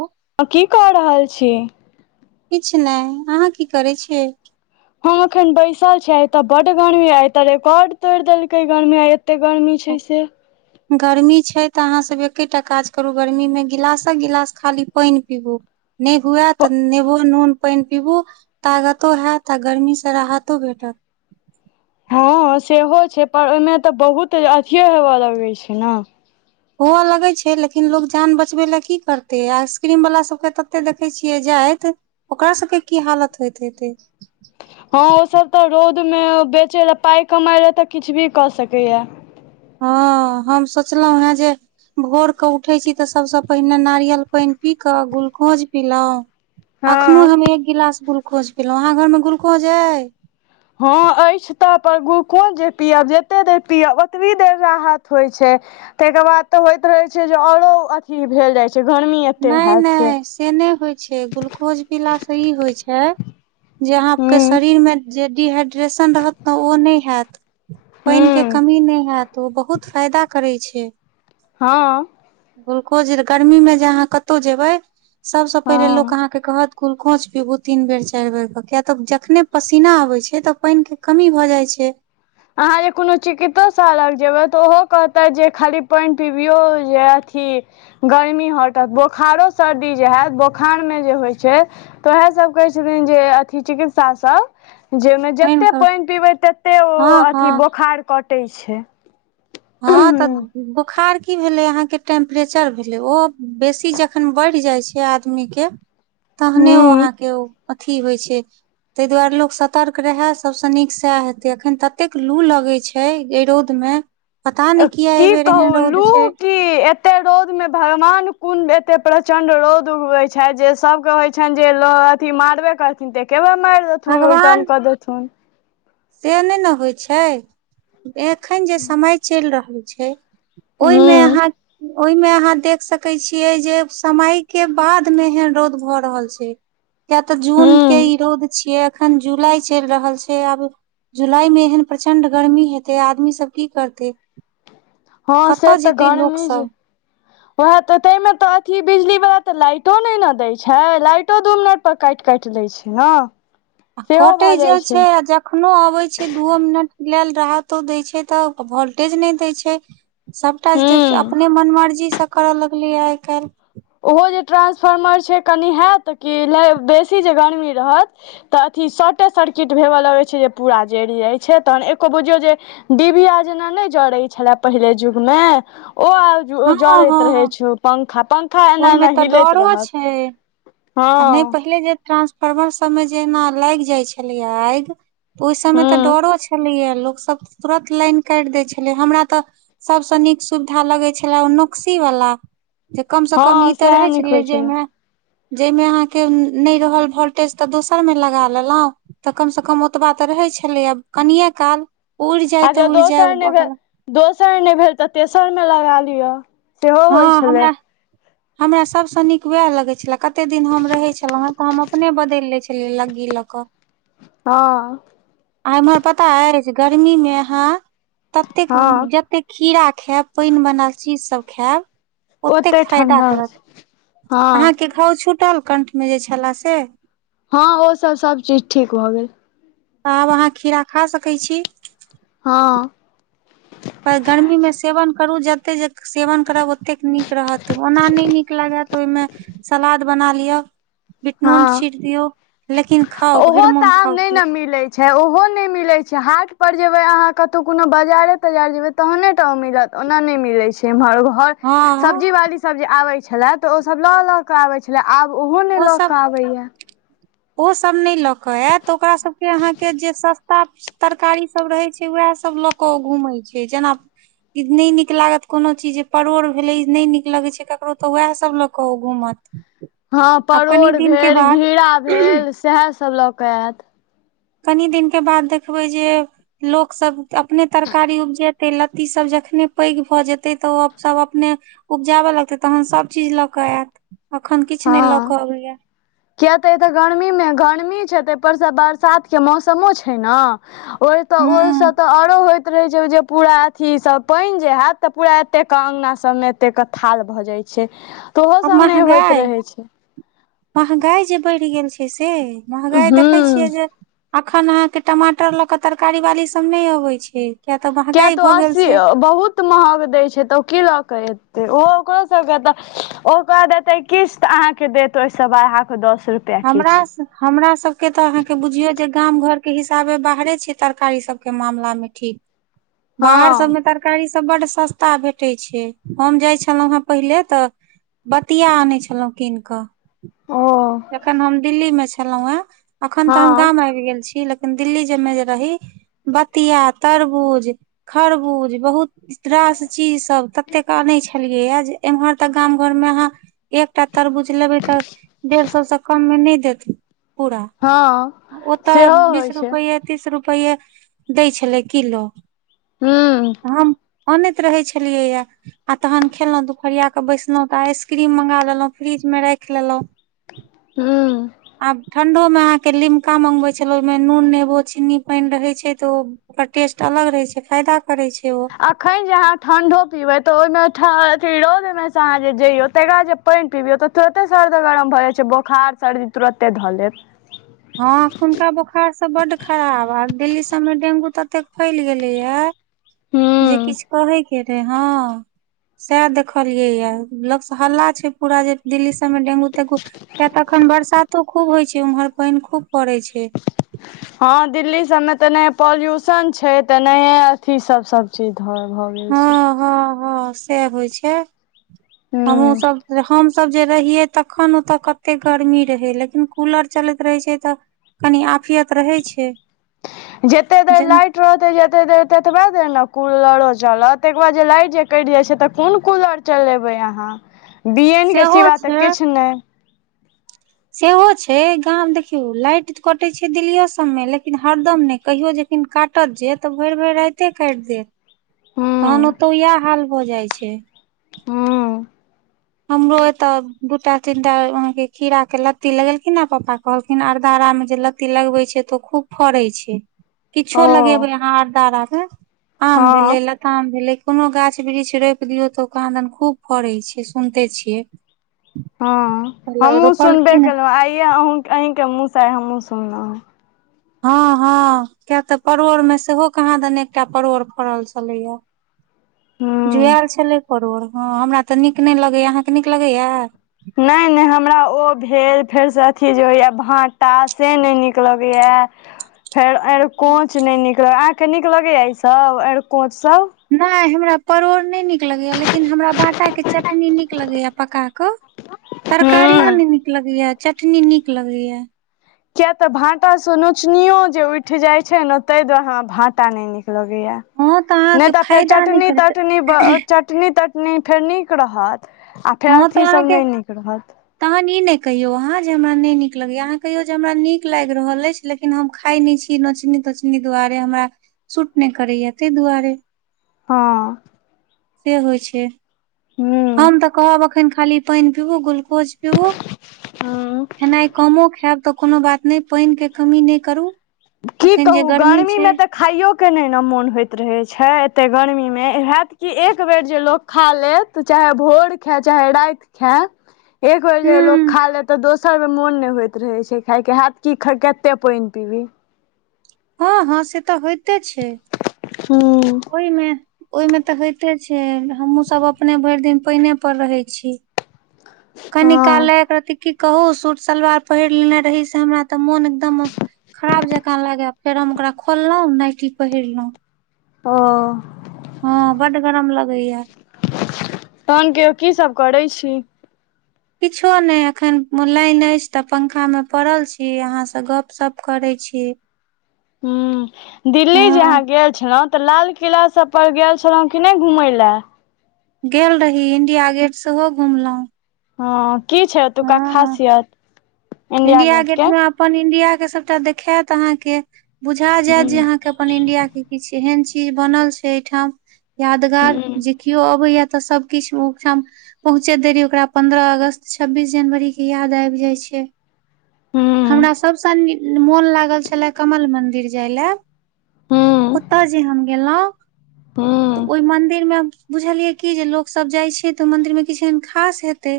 ओ- हं की कऽ रहल छी? किछ नय, अहाँ की करैत छीयै? हम अखन बैसल छियैआइ तऽ बड्ड गर्मी आई ए तऽ रेकॉर्ड तोइड़ देलकै गर्मी आ एत्ते गर्मी छैय से गर्मी छैय तऽ अहाँ सब एकेटा काज करू गर्मी मे गिलासक गिलास खाली पाइन पीबू। नय हुअय तऽ नेबो नून पैन पीबू तागतो हैत आ गर्मी से राहतो भेटत। हाँ सेहो छैय पर ओयमे तऽ बहुत अथियो हेवय लगै छैय ने हुअ लगै छैय लेकिन लोक जान बचबै लए की करतै आइसक्रीम वला सभके तते देखैत छियै जाइत ओकरा सबके की हालत होइत हेतै? हं ओसभ तऽ रौउदमे बेचै लय, पाइ कमाइ लए तऽ किछ भी कऽ सकैएऽ। हं हम सोचलहुँ हेँ जे भोर कऽ उठै छीय तऽ सभसँ पहिने नारियल पैइन पी कऽ ग्लूकोंज पीलौह, अखनो हँ हम एक गिलास ग्लुकोंज पीलौं, अहाँ घरमे ग्लुकों? ज अय हं अइछ तऽ पर ग्लुकोज जे पियब जते देर पियब ओतबी देर राहत होइ छैय। तय के बाद तऽ होइत रहै छैय जे औरो अथी भेल जाय छैय। [unintelligible] नइ नइ से नै होइत छैय ग्लूकोज पीलासँ ई होइ छैय, जे अहाँके हूँ शरीरमे जे डिहाइड्रेशन रहत ने ओ नय हैऽत‌ पैन के हूँ कमी नय हेत ओ बहुत फायदा करै छै। हँ- ग्लुकोज गर्मी मे जे अहाँ कतौ जेबै सबसँ पहिले लोक हँ अहाँके कहत गुलकोंच पीबू तीन बेर चाइर बेर क कियैऽतऽ जखने पसीना आबे छै तऽ पाइन के कमी भऽ जाइ छै, अहाँ जे कोनो चिकितोसा लग जेबै तऽ, ओहो कहतैथ जे खाली पानि पिबियो या अथी गर्मी हटत, बोखारो सर्दी जे हैत, बोखारमे जे होइ छै तऽ उएह सब कहै छथिन जे, अथी चिकित्सा सब जेयमे जते पानि पीबै तत्ते ओ, हँ अथी हँ बोखार कटै छै। हँ तऽ बोखार की भेलै अहाँके टेम्प्रेचर भेलै ओ, बेसी जखन बढ़ि जाइ छै आदमीके तहने ओ हूँ अहाँके ओ, अथी होइ छै तहि दुआरे लोक सतर्क रहै सबस नीक सैह हेतै, अखन ततेक लू लगे छै एहि रौंद मे ए की कहू लू छै की एत्ते रौंद में भगवान कोन एत्ते प्रचंड रौंद उगबै छैथ, जे सब के होय छैन जे ल अथी मारबे करथिन, तऽ एके बेर मारि देथुन उलटन भगवान कऽ देथुन। से नहि न होइ छै, एखन जे समय चलि रहल छै ओहिमे हूँ अहाँ ओहिमे अहाँ देख सकै छियै जे, समय के बाद मे एहन रौंद भऽ रहल छै। किया त जूनके हूँ ई रौंद छियै, अखन जुलाई चलि रहल छै आब जुलाई मे एहन प्रचंड गर्मी हेतै, आदमी सब की करतै हँ कतऽ जेतै लोकसब वएह त तय में त अथी बिजली वला त लाइटो नहि ने दय छै, लाइटो दू मिनट, पर काटि-काटि दै छै, हँ आ कटै जे छै, आ जखनो अबै छै दूओ मिनट लैल राहतो दै छै तऽ वोल्टेज नहि दै छै। सबटा जे हूँ अपने मन मर्जी स कर‌ऽ लगलैए आइ काल्हि ओहो जे ट्रा्सफार्मर छै, कनि हैत कि लाए बेसी जे गर्मी रहत तऽ अथी शॉर्टे सर्किट भेबऽ लगै छै जे, पूरा जरि जाइ छै तहन एको बुझियौ जे डिबिया जेना नहि जड़ै छले, पहिले जुग मे ओ आब उ हँ जड़ैत रहै हँ छै उ पंखा-पं ओहिमे तऽ डरो छै, हँ आ नहि पहिले जे ट्रांसफार्मर सबमे जे एना लागि जाइ छलैया आइग ओहि सबमे तऽ हूँ डरो छलैए लोकसब तुरत लाइन काटि दै छलै, हमरा तऽ सबसँ नीक सुविधा लगै छले ओ नोक्सी वला। कम से कम ई हँ तऽ सएह रहै नीक छलै होइ छै जयमे जहिमे अहाँके नहि रहल भोल्टेज, त दोसर मे लगा लेलऊ। तऽ कम से कम ओतबा तऽ रहै छलैयैं, कनिए काल उड़ि जाय आ त जँ उड़ि जाय दोसर नहि भेल बगल दोसर नहि भेल त तेसरमे लगा लिय। हँ हमरा-हमरा सबसँ नीक वएह लगै छले। कते दिन हम रहै छलहुं हैं, त हम अपने बदलि लै छलियै लग्गी लऽ कऽ। हँ। आ इम्हर पता अइछ, गर्मी मे अहाँ हँ ततेक-जतेक खीड़ा खैब पानि बना चीजसब खैब ओतेक ओते फायदा ठण्डा होइ करत, छै हँ अहाँके घाव छूटल कंठमे जे छले से? हँ ओ सब-सब चीज ठीक भऽ गेल। आब अहाँ खीरा खा सकै छी। हँ। त गर्मीमे सेवन करू जते जे सेवन करब ओतेक नीक रहत, ओना नहि नीक लागे ओहिमे सलाद बना लिअ। हँ बिटनून छीट दियौ, लेकिन खाउ, ओहो भरि तऽ मोन आब खाउ, नहि ने मिलै छै, ओहो नहि मिलै छै, हाट पर जेबै अहाँ कतहु कोनो बजारे- ताजार जेबै तऽ तहने टा ओ मिलत, ओना नहि मिले छै एम्हर ओ। घर, हँ सब्जी वाली सब जे आबे छले, तऽ ओ सब ल ल के आबे छले, आब ओहो अबैए। ओसभ नहि लऽ कऽ आयत, ओकरा सभके अहाँके जे सस्ता तरकारीसभ रहै छै, एह सभ लऽ कऽ घूमैत छै। जेना ई न निक लागत कोनो चीज जे परोड़ भेले न निक लगे छै केकरो, त वैह सब ल क घूमत। हँ आब कनि परोड़ दिन के भेल, बाद घिरा भेल, सएहसभ लऽ कऽ आयत। कनी दिनके बाद देखबै जे लोकसभ अपने तरकारी उपजेते, लत्ती सब जखने पैघ भऽ जेतै तऽ ओ सभ अपने उपजाबय लगतै, तहन सभ चीज लऽ कऽ आयत, अखन किछु नहि लऽ हँ कऽ अबैया। किया त एते गर्मीमे गर्मी छै, ताहिपरसँ बरसातके मौसमो छै ने। ओहि त ओहि से हँ तऽ आरो होयत। रहै छै पूरा अथी सब पानि जे होयत, तऽ पूरा एतेक अगना सबमे एत थाल भऽ जाइ छै। ओहो सब नहि होइत महगाई, रहै छै महगाई जे बढ़ि गेल छै से। महँगाई देखे हूँ छियै जे, अखन अहाँ के टमाटर लऽ के तरकारी बाली सब नहि अबे छै। तऽ किया महगाई तऽ भऽ गेल असी छै बहुत महग दै छै तऽ ओ की लऽ के एतै, ओ ओकरो सबके तऽ ओ क देतै। किस्त अहाँ के देत ओहि सवा अहा के दस,। रुपैआ किछ हमरा से हमरा सबके तऽ अहाँके बुझियौ जे गाम घरके हिसाबे बाहरे छै तरकारी सबके मामला मे ठीक। बाहर हँ सममे तर तरकारी सब बड सस्ता भेटैत छै, हम जाइ छलहुं हेँ पहिले त बतिया आनै छलहुँ कीन क। ओ जखन हम दिल्ली मे छलहुं हेँ, अखन तऽ हम हँ गाम आबि गेल छी। लेकिन दिल्ली जमे जे रही, बतिया, तरबूज, खरबूज, बहुत इ तरास चीज सब ततेक क आने छलियै या जे गाम घर में अहा एकटा तरबुझ लेबै तऽ डेढ़ तइ से कम नहि देत पूरा, हँ ओत सेहो बीस होइ छै रुपये बीस रुपैआ दै छलै किलो। हूँ। हम अनैत रहै छलियै या आ तहन खेलहुं ‌दुपरिया के बैसलहुं तऽ आइसक्रीम मंगा लेलहुं फ्रिज मे राख लेलहुँ। हँ। आब ठंडो मे अहाँके लिमका मंगबे छले, ओहि मे नून, नेबो, चीन्नी, पानि रहे छै तऽ ओ ओकर टेस्ट अलग रहै छै, फायदा करे छै ओ। अखन जे अहाँ ठण्डो पीबै, तऽ ओहिमेथ रौदमे सँ अहाँ जे जइयौ तकरा जे पानि पिबियौ तऽ तुरते सर्द गरम भऽ जाइ छै, बोखार सर्दी तुरते धऽ लेत। हँ एखुनका बोखार सब बड खराब, हब दिल्ली सबमे डेंगू ततेक फैल गेले या। जे हूँ किछु कहै हँ सैह देखलियै या, लोकसँ हल्ला छै पूरा जे दिल्ली सब मे डेंगू- तेंगू किया तऽ अखन बरसातो खूब होइ छै, उम्हर पानि खूब पड़ै छै। हँ दिल्ली सबमे त नय पॉल्युशन छै त नय अथी सब सब। चीज घर भ गेल हँ छै, हँ हँ से होइ छै हमहुँ हूँ सब, हमसब जे रहियै तखन ओत कते गरमी रहै लेकिन कूलर चलैत रहै छै त, कनि आफियत रहै छै। जैते देर जेना लाइट, रहते जते देर ततबा देर ने कूलरो चलत तकर बाद जे लाइट जे कइट जाय छै त कोन कूलर, चलेबै अहाँ बीएन के सेहो सिवा त छै किछ नय। सेहो छै गामं देखियौ लाइट कटे छै दिल्लियो सब मे लेकिन हरदम ने कहियो जे, लेकिन काटत जे त भौरे भौरे राइते काइट देत। तहन हूँ ओतौ इएह हाल भ जाय छै। हू। हमरो एत दूटा तीनटा अहाँ के खीरा के लत्ती लगेलखिन हे पप्पा। कहलखिन अरदारा मे जे लत्ती लगबे छै त ओ खूब फड़े छै। किछो ओ लगेबै अहाँ अरदारा में आम भेलै हँ ल, लताम भेलै कोनो गाछ वृक्ष रोएप दियौ त कहांदन खूब फड़े छै। सुनते छियै। हँ हेलो हमहूँ सुनबे रोपलखिन केल आइएँ अहुं अहींके मुहसँ हमहूँ सुनलहुँ। हँ हँ किया त परोड़ में सेहो कहांदन एकटा परोड़ फड़ल छलैया। हूँ जुएल छलै परोर हँ हमरा त नीक नय लगैया अहाँके नीक लगैया। नय न हमरा ओ भेल फेरसँ अथी जे होइया भाटा से नए नीक लगैया। फेर अएरकोंच नै निक लग अहाँके नीक लगैया ई सब अएरकोंच सब। नै हमरा परोड़ नय निक लगैया लेकिन हमरा बाटा के चटनी नीक लगैया पका क। तरकारियो हूँ नै नीक लगैया चटनी नीक लगैया। किया त भाटासँ नोचनियो जे उइठ जाइ छै ने तै दुआरे हमरा भाँटा नय नीक लगैया। हँ तऽ नै अहाँके त फेर फायदा नहि चटनी करत तटनी ब अ चत, चटनी तटनी फेर नीक रहत आ फेर हँ तऽ अथी सब अहाँके नय नीक रहत। तहन ई नै कहियौ अहाँ जे हमरा नय नीक लगैए अहाँ कहियौ जे हमरा नीक लाइग रहल अछि, लेकिन हम खाय नि छी नोचनी तोचनी दुआरे हमरा सूट नै करैया तै दुआरे। हँ। से होइ छै। हम हूँ त कहब अखन खाली पाइन पीबू गूल, कोज पिबू। हूँ खेनाइ कमो खैब त कोनो बात। नै पाइन के कमी नै करू। की अखन जे कहू गर्मी गरमी छै में त, खाइयो के नै ना मोन होइत रहे छै एत्ते गर्मीमें हैत कि एक बेर जे लो, खा लेत चाहे भोर खाय चाहे राइत खाय एक बेर जे लोग हूँ खा लेत त दोस, सब मोन नय होइत रहे छै खाय के हैत की कत्ते पाइन पीबी। हँ हँ से त होइते छै। हम्म। ओयमे ओयमें त होइते छै हमहुँ सब अपने भइर दिन पाइने पर रहै छी। कनि हँ कालले एकरति की कहू सूट सलवार पहिर लेने रही से हमरा, त मोन एकदम खराब जका लागे फेर हम ओकरा खोललों नाइटी पहिरलो। तहँ। हँ बड गरम लगैया। तहन केओ की सब करै छी। किछो नय अखन म लाइन अइछ तऽ पंखा मे पड़ल छी अहाँ स गप्प-सप्प करय छी। हुं- दिल्ली जे अहाँ हँ गेल छलौँ, तऽ लालकिला सब पर गेल छलहुँ कि नैऽ घुमय लय? गेल रही इंडिया गेट सेहो घुमलहुं। हँ की छै ओतुका हँ खासियत? इंडिया गेट में अपन इंडिया के सबटा देखैऽत अहाँ के बुझा जैत जे हूँ अहाँके अप्- अपन इंडिया के किछ, एहन चीज बनल छै अयठाम यादगार हूँ जे कियो अबैए तऽ सबकिछु [unintelligible] ठाम- पहुँचैत देरी ओकरा पन्द्रह अगस्त, छब्बीस जनवरी के याद आइब जाइ छै। हूँ हमरा सभसं नी- मोन लागल छले कमल मन्दिर जाइ लए। हूँ ओत जे हम गेलहुँ, त हूँ ओइ मन्दिर मे हम्- बुझलियै कि जे लोक सब जाइ छै त मंदिर मे किछ एहन खास हेतै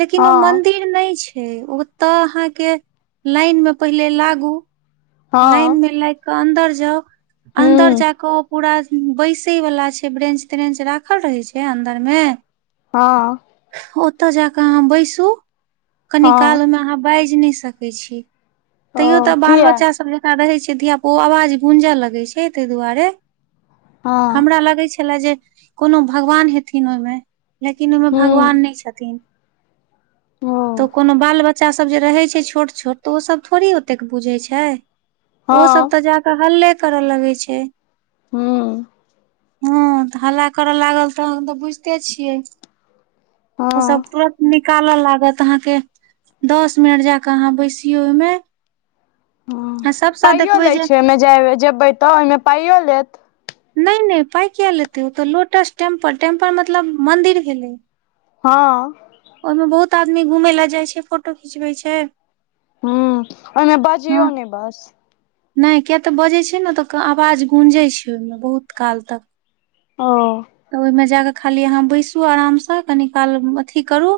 लेकिन ओ हँ मंदिर नै छै। ओत अहाँके लाइन मे पहिले लागु, लाइन हँ मे लाइगक अन्दर जाउ, अन्दर हूँ जाक ओ पूरा बैसै वला छै। ब्रेंच त्रेंच राखल रहै छै अन्दर मे, हँ- ओत जा क अहाँ बैसू, कनी काल हँ ओहिमे अहाँ बाइज नै सकै कैछी। तैयो ओ त बाल किया बच्चा स [unintelligible] सब जकां रहै छै धियापो-ओ अवाज गूंजऽ लगै छै, तै दुआरे हमरा हँ लगै छलय जे, कोनो भगवान हेथिन ओइमे। लेकिन ओइमे हूँ भगवान नै छथिन। ओ त कोनो बाल बच्चा सब जे रहै छै छोट- छोट त ओ सब थोड़ी ओतेक बुझै छै। हँ ओ सब त जा क हल्ले कर लगै छै। हूं- हँत हल्ला कर लागल तहन त बुइझते छियै। हँ ओ सब तुरत निक- काल लागत अहाँके, दस मिनट जाके अहाँ बैसिऔ ओइमे, हं। पाइयो देखबै लै जे छै ओइमे जाइ, ब- जेबै त ओइमे पाइयो लेत? नै -नै पाइ किए लेतै ओत लोटस टेम्पल, टेम्पल मतलब मंदिर भेलै। हँऽ ओइमें बहुत आदमी घुमइ लय जाइ छै फोटो खिचबै छै, हं, ओइमे बजियौ नै बस नै, किए त बजै छै ने त क-आवाज गूँजै छै ओइमे बहुत काल तक। ओ- त ओइमे जा क खाली अहाँ बैसू अरामसं कनी काल ब-अथी करू।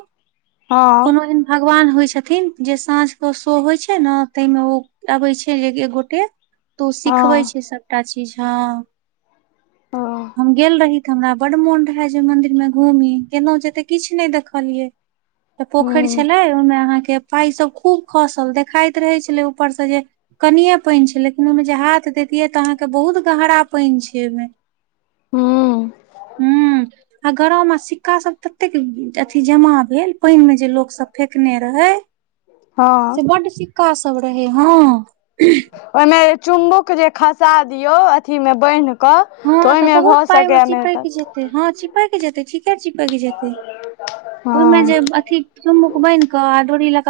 कोनो हँ एहन भगवान होइ छथिन जे साँझके शो होइ छै ने तै मे ओ- अबै छै जे ग- एक गोटे तु सिखबै हँ छै सबटा चीज हँ - ओ [inaudible] हम गेल रही। हमरा बड्ड मोन रहै जे मन्दिर मे घूमी गेलहुँ जे त किछ नै देखलियै। त पोखैर हूँ छलै ओइमे अहाँके पाइ सब खूब खसल। देखाइत रहै छलै ऊपर सं जे कनिए पैन छै, लेकिन ओइमे जे हाथ दैतियै त अहाँके बहुत गहरा पाइन छै ओइमे। हुं- हूं आ गरम आ सिक्का सब ततेक अथी जमा भेल, पाइनमे जे लोक सब फेेंकने रहै। हँ से बड्ड सिक्का सब रहै हँ। ओइमे जे चुम्बुक जे खसा दियौ अथीमे बान्हि कऽ तऽ हँ ओइमे बहुत भऽ पाइ मे सकैया नै चिपैक तऽ। जेतै हँ चिपक जेतै ठीके चिपक जेतै ओइमे हँ जे अथी। चुमुक बान्हिक आ डोरी ल कऽ।